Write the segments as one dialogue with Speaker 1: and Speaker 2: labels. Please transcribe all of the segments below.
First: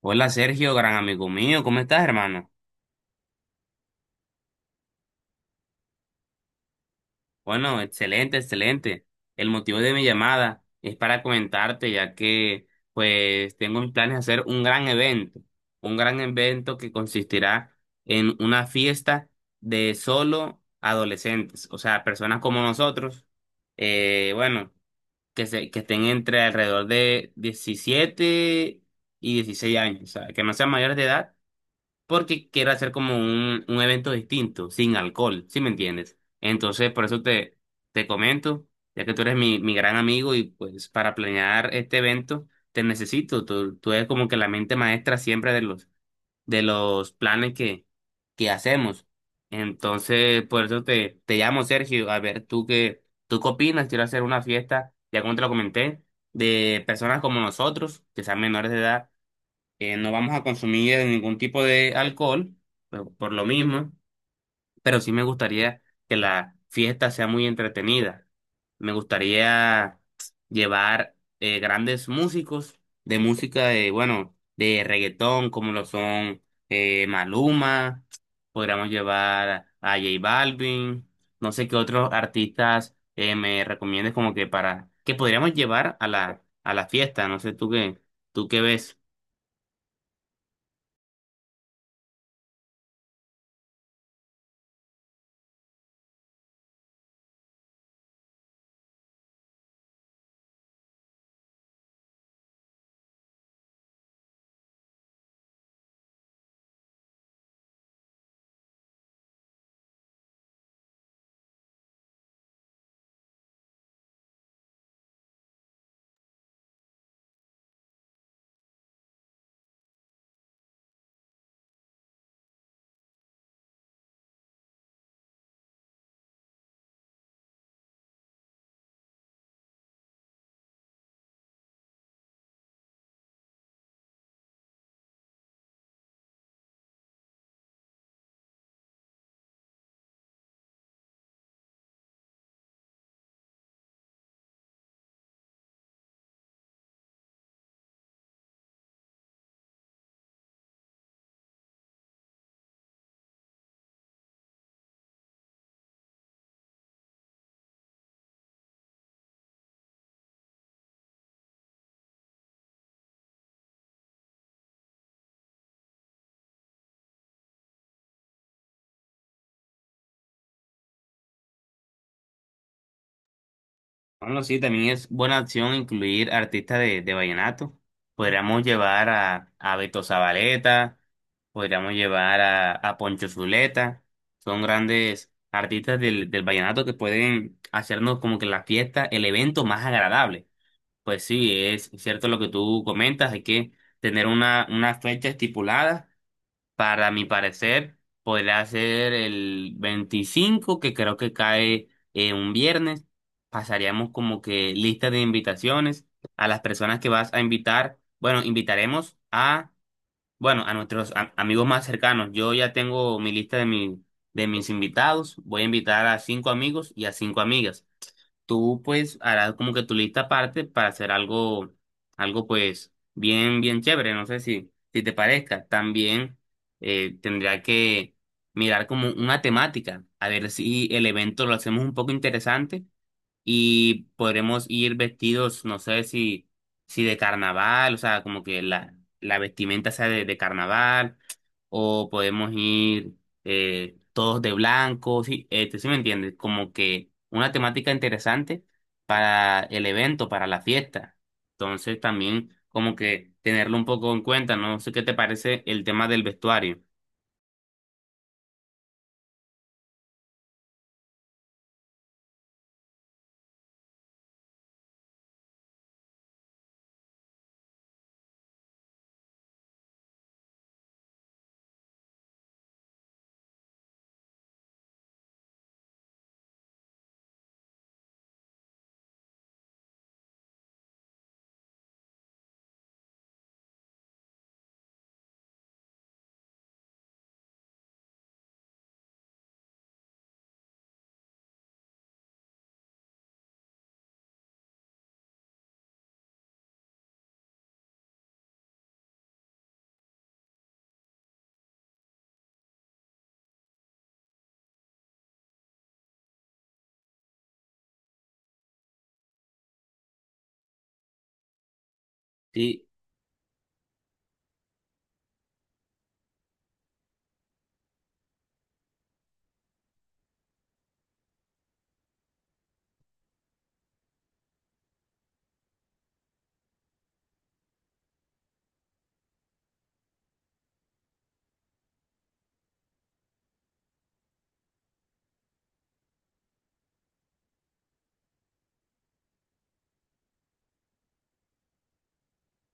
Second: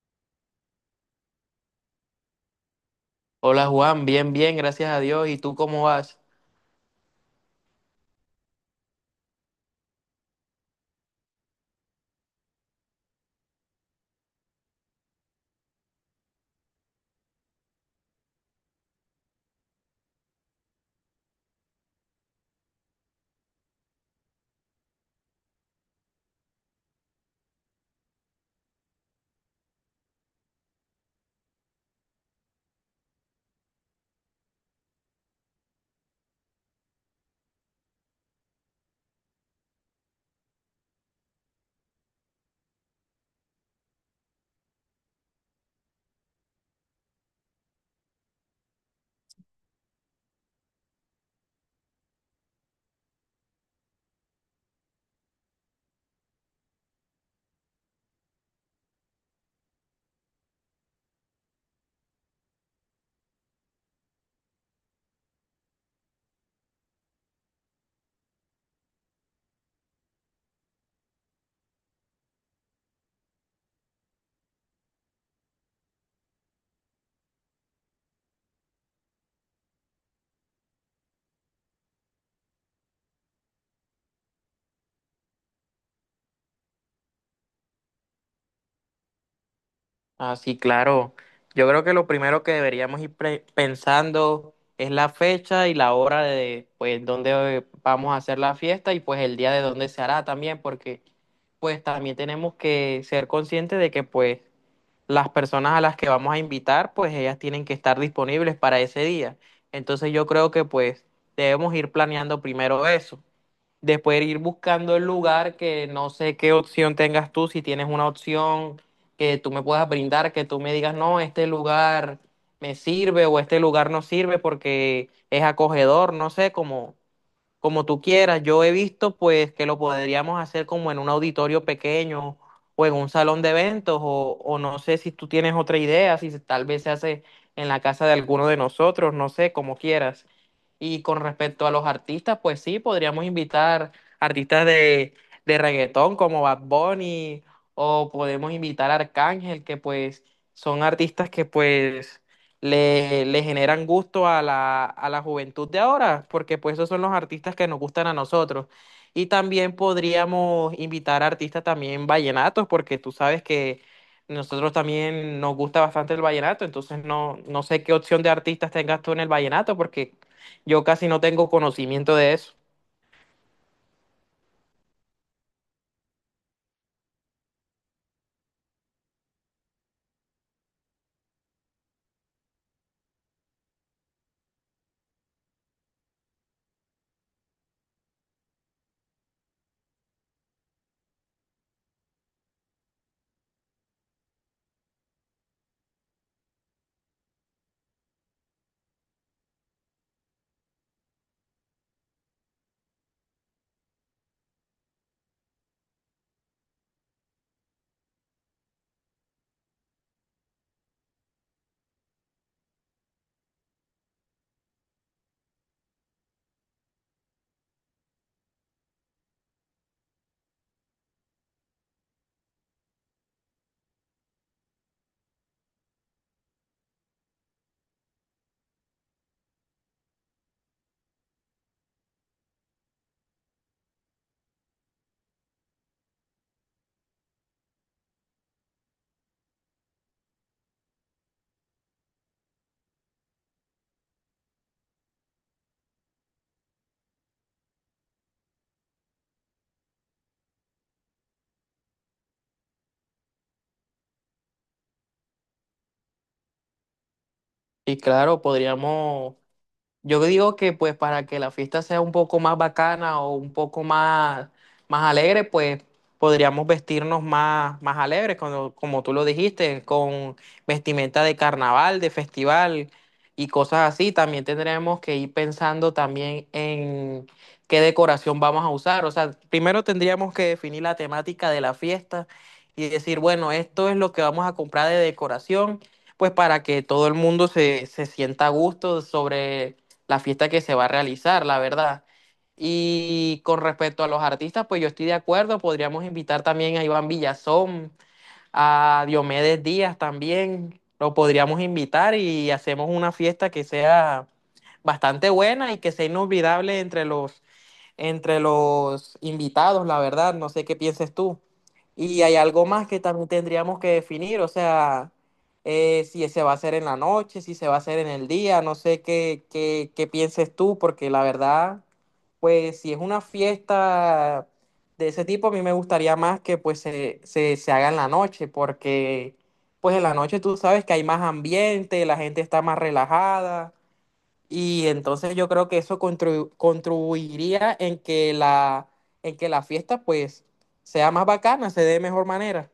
Speaker 1: Hola Sergio, gran amigo mío, ¿cómo estás, hermano?
Speaker 2: Hola Juan, bien, bien, gracias a Dios. ¿Y tú cómo vas?
Speaker 1: Bueno, excelente, excelente. El motivo de mi llamada es para comentarte, ya que pues tengo mis planes de hacer un gran evento que consistirá en una fiesta de solo adolescentes, o sea, personas como nosotros, bueno, que estén entre alrededor de 17 y 16 años, o sea, que no sean mayores de edad porque quiero hacer como un evento distinto, sin alcohol, ¿sí me entiendes? Entonces, te comento, ya que tú eres mi gran amigo y pues para planear este evento te necesito, tú eres como que la mente maestra siempre de de los planes que hacemos. Entonces, te llamo, Sergio, a ver, tú qué opinas, quiero hacer una fiesta, ya como te lo comenté, de personas como nosotros, que sean menores de edad no vamos a consumir ningún tipo de alcohol, por lo mismo, pero sí me gustaría que la fiesta sea muy entretenida. Me gustaría llevar grandes músicos de música de, bueno, de reggaetón, como lo son Maluma, podríamos llevar a J Balvin, no sé qué otros artistas me recomiendes como que que podríamos llevar a a la fiesta, no sé tú qué ves.
Speaker 2: Ah, sí, claro. Yo creo que lo primero que deberíamos ir pensando es la fecha y la hora de, pues, dónde vamos a hacer la fiesta y pues el día de dónde se hará también, porque pues también tenemos que ser conscientes de que pues las personas a las que vamos a invitar, pues ellas tienen que estar disponibles para ese día. Entonces yo creo que pues debemos ir planeando primero eso. Después ir buscando el lugar que no sé qué opción tengas tú, si tienes una opción que tú me puedas brindar, que tú me digas, no, este lugar me sirve o este lugar no sirve porque es acogedor, no sé, como tú quieras. Yo he visto pues que lo podríamos hacer como en un auditorio pequeño o en un salón de eventos o no sé si tú tienes otra idea, si tal vez se hace en la casa de alguno de nosotros, no sé, como quieras. Y con respecto a los artistas, pues sí, podríamos invitar artistas de reggaetón como Bad Bunny o podemos invitar a Arcángel, que pues son artistas que pues le generan gusto a la juventud de ahora, porque pues esos son los artistas que nos gustan a nosotros. Y también podríamos invitar a artistas también vallenatos, porque tú sabes que nosotros también nos gusta bastante el vallenato, entonces no, no sé qué opción de artistas tengas tú en el vallenato, porque yo casi no tengo conocimiento de eso.
Speaker 1: Bueno, sí, también es buena opción incluir artistas de vallenato. Podríamos llevar a Beto Zabaleta, podríamos llevar a Poncho Zuleta. Son grandes artistas del vallenato que pueden hacernos como que la fiesta, el evento más agradable. Pues sí, es cierto lo que tú comentas, hay que tener una fecha estipulada para mi parecer, podría ser el 25, que creo que cae un viernes. Pasaríamos como que lista de invitaciones a las personas que vas a invitar. Bueno, invitaremos a, bueno, a nuestros amigos más cercanos. Yo ya tengo mi lista de mis invitados. Voy a invitar a cinco amigos y a cinco amigas, tú pues harás como que tu lista aparte para hacer algo, algo pues bien chévere, no sé si te parezca. También tendría que mirar como una temática, a ver si el evento lo hacemos un poco interesante y podremos ir vestidos, no sé si de carnaval, o sea, como que la vestimenta sea de carnaval, o podemos ir todos de blanco, sí, este, sí me entiendes, como que una temática interesante para el evento, para la fiesta. Entonces también como que tenerlo un poco en cuenta, no sé qué te parece el tema del vestuario.
Speaker 2: Y claro, podríamos. Yo digo que pues para que la fiesta sea un poco más bacana o un poco más, más alegre, pues podríamos vestirnos más, más alegres, como, como tú lo dijiste, con vestimenta de carnaval, de festival y cosas así. También tendremos que ir pensando también en qué decoración vamos a usar. O sea, primero tendríamos que definir la temática de la fiesta y decir, bueno, esto es lo que vamos a comprar de decoración, pues para que todo el mundo se, se sienta a gusto sobre la fiesta que se va a realizar, la verdad. Y con respecto a los artistas, pues yo estoy de acuerdo, podríamos invitar también a Iván Villazón, a Diomedes Díaz también, lo podríamos invitar y hacemos una fiesta que sea bastante buena y que sea inolvidable entre los invitados, la verdad, no sé qué pienses tú. Y hay algo
Speaker 1: Sí.
Speaker 2: más que también tendríamos que definir, o sea, si se va a hacer en la noche, si se va a hacer en el día, no sé qué pienses tú, porque la verdad, pues si es una fiesta de ese tipo, a mí me gustaría más que pues se haga en la noche, porque pues en la noche tú sabes que hay más ambiente, la gente está más relajada, y entonces yo creo que eso contribuiría en que la fiesta pues sea más bacana, se dé de mejor manera.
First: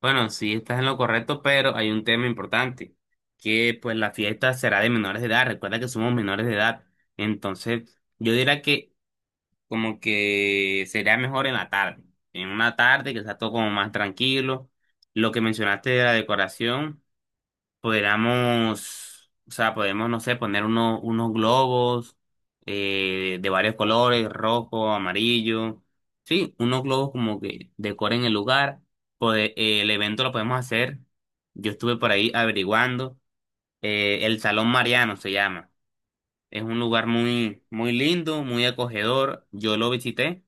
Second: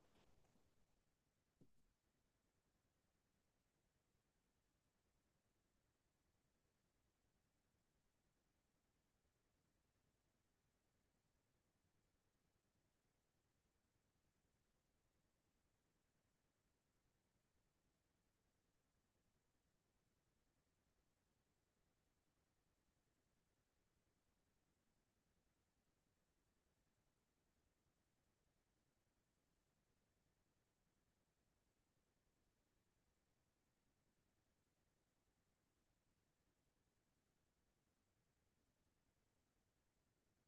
Speaker 1: Bueno, sí, estás en lo correcto, pero hay un tema importante, que pues la fiesta será de menores de edad. Recuerda que somos menores de edad. Entonces, yo diría que como que sería mejor en la tarde, en una tarde que sea todo como más tranquilo. Lo que mencionaste de la decoración. Podríamos, o sea, podemos, no sé, poner unos globos de varios colores, rojo, amarillo. Sí, unos globos como que decoren el lugar. El evento lo podemos hacer. Yo estuve por ahí averiguando. El Salón Mariano se llama. Es un lugar muy lindo, muy acogedor. Yo lo visité.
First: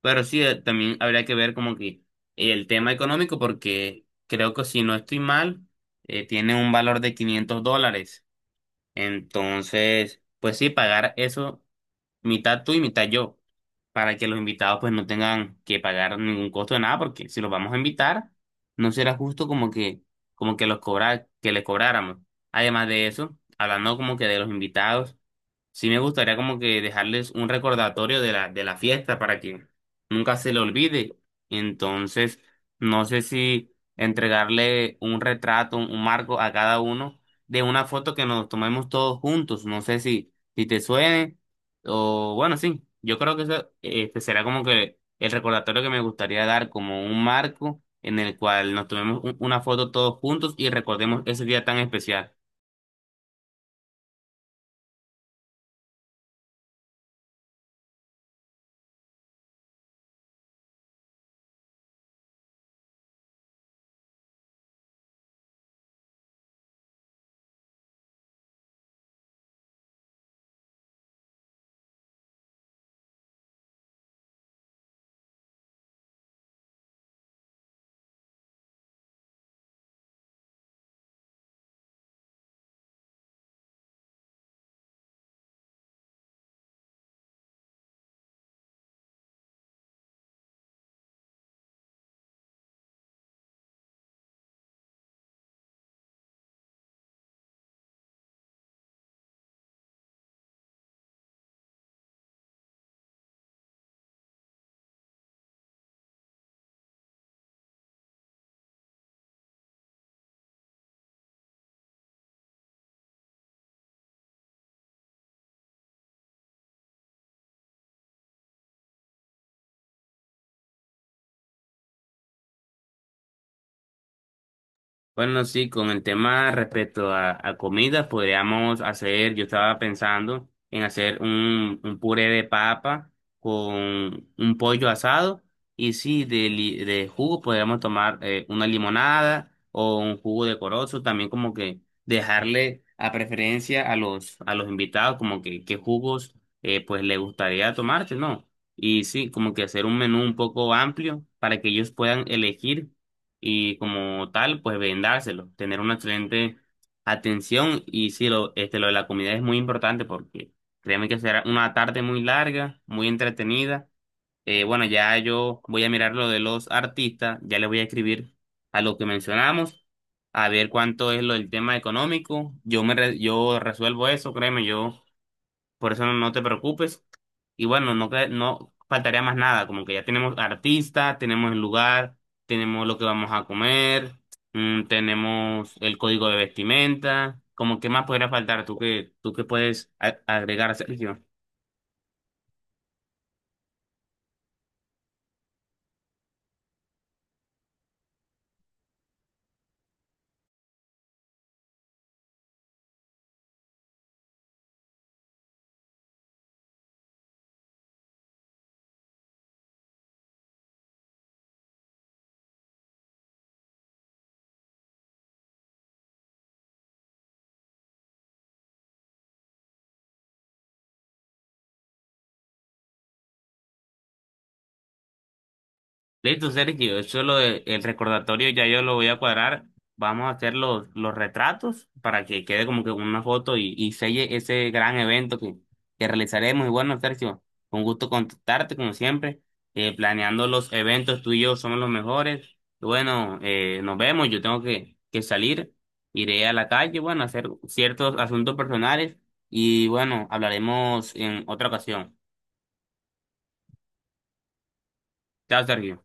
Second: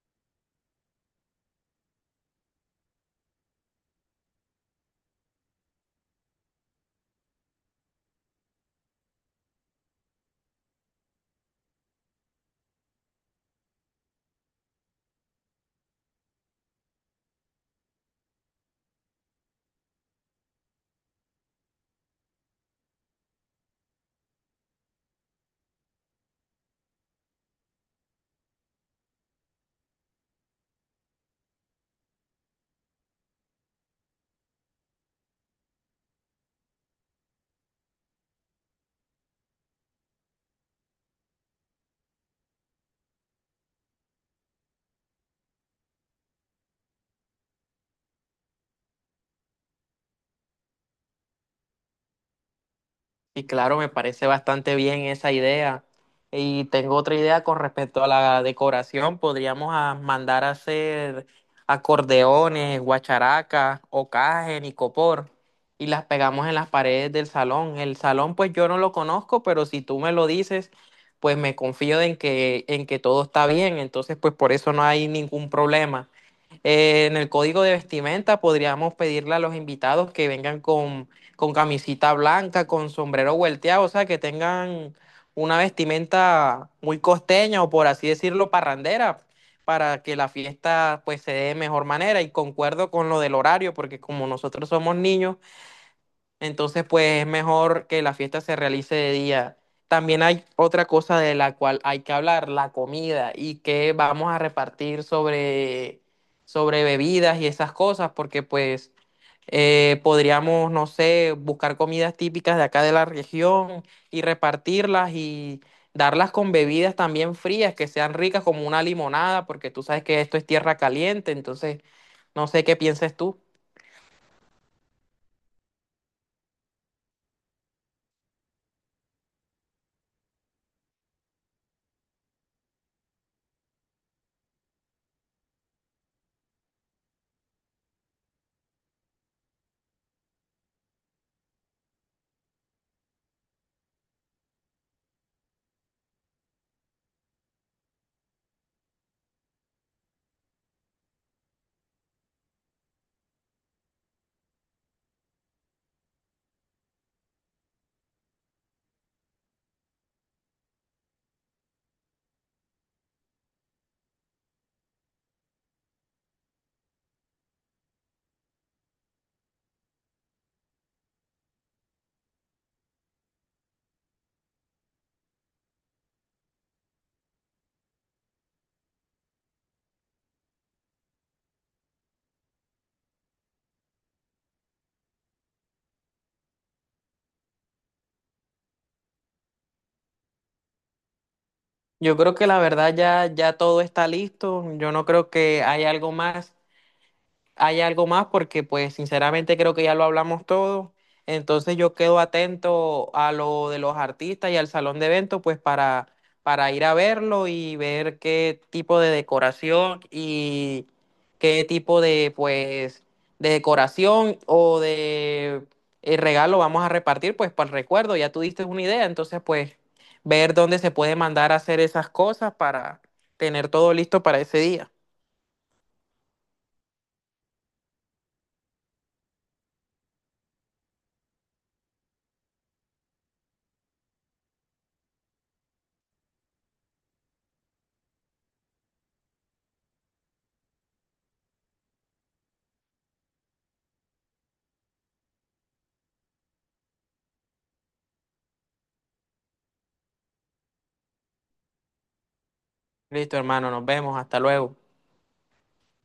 Speaker 1: Pero sí, también habría que ver como que el tema económico, porque creo que si no estoy mal, tiene un valor de 500 dólares. Entonces, pues sí, pagar eso mitad tú y mitad yo, para que los invitados pues no tengan que pagar ningún costo de nada, porque si los vamos a invitar, no será justo como que los cobrar, que les cobráramos. Además de eso, hablando como que de los invitados. Sí me gustaría como que dejarles un recordatorio de de la fiesta para que nunca se le olvide. Entonces, no sé si entregarle un retrato, un marco a cada uno de una foto que nos tomemos todos juntos. No sé si te suene o bueno, sí, yo creo que eso, este será como que el recordatorio que me gustaría dar como un marco en el cual nos tomemos una foto todos juntos y recordemos ese día tan especial.
Speaker 2: Y claro, me parece bastante bien esa idea. Y tengo otra idea con respecto a la decoración. Podríamos mandar a hacer acordeones, guacharacas, ocajen y copor. Y las pegamos en las paredes del salón. El salón, pues yo no lo conozco, pero si tú me lo dices, pues me confío en que todo está bien. Entonces, pues por eso no hay ningún problema. En el código de vestimenta podríamos pedirle a los invitados que vengan con camisita blanca, con sombrero vuelteado, o sea, que tengan una vestimenta muy costeña o por así decirlo, parrandera, para que la fiesta pues se dé de mejor manera. Y concuerdo con lo del horario, porque como nosotros somos niños, entonces, pues es mejor que la fiesta se realice de día. También hay otra cosa de la cual hay que hablar, la comida y qué vamos a repartir sobre bebidas y esas cosas, porque pues podríamos, no sé, buscar comidas típicas de acá de la región y repartirlas y darlas con bebidas también frías, que sean ricas como una limonada, porque tú sabes que esto es tierra caliente, entonces no sé qué pienses tú.
Speaker 1: Bueno, sí, con el tema respecto a comidas, podríamos hacer, yo estaba pensando en hacer un puré de papa con un pollo asado y sí, de jugo podríamos tomar una limonada o un jugo de corozo, también como que dejarle a preferencia a a los invitados como que qué jugos pues le gustaría tomarte, ¿no? Y sí, como que hacer un menú un poco amplio para que ellos puedan elegir y como tal, pues vendárselo, tener una excelente atención y sí, lo, este, lo de la comida es muy importante porque créeme que será una tarde muy larga, muy entretenida. Bueno, ya yo voy a mirar lo de los artistas, ya le voy a escribir a lo que mencionamos, a ver cuánto es lo del tema económico. Yo resuelvo eso, créeme, yo por eso no te preocupes. Y bueno, no, no faltaría más nada, como que ya tenemos artista, tenemos el lugar, tenemos lo que vamos a comer, tenemos el código de vestimenta, como que más podría faltar, tú que puedes agregar, Sergio.
Speaker 2: Yo creo que la verdad ya, ya todo está listo. Yo no creo que haya algo más, hay algo más porque pues sinceramente creo que ya lo hablamos todo. Entonces yo quedo atento a lo de los artistas y al salón de eventos pues para ir a verlo y ver qué tipo de decoración y qué tipo de pues de decoración o de regalo vamos a repartir pues para el recuerdo. Ya tú diste una idea, entonces pues ver dónde se puede mandar a hacer esas cosas para tener todo listo para ese día.
Speaker 1: Listo, Sergio, eso es el recordatorio, ya yo lo voy a cuadrar. Vamos a hacer los retratos para que quede como que una foto y selle ese gran evento que realizaremos. Y bueno, Sergio, un gusto contactarte como siempre, planeando los eventos, tú y yo somos los mejores. Y bueno, nos vemos, yo tengo que salir, iré a la calle, bueno, a hacer ciertos asuntos personales y bueno, hablaremos en otra ocasión.
Speaker 2: Listo, hermano, nos vemos, hasta luego.
Speaker 1: Chao, Sergio.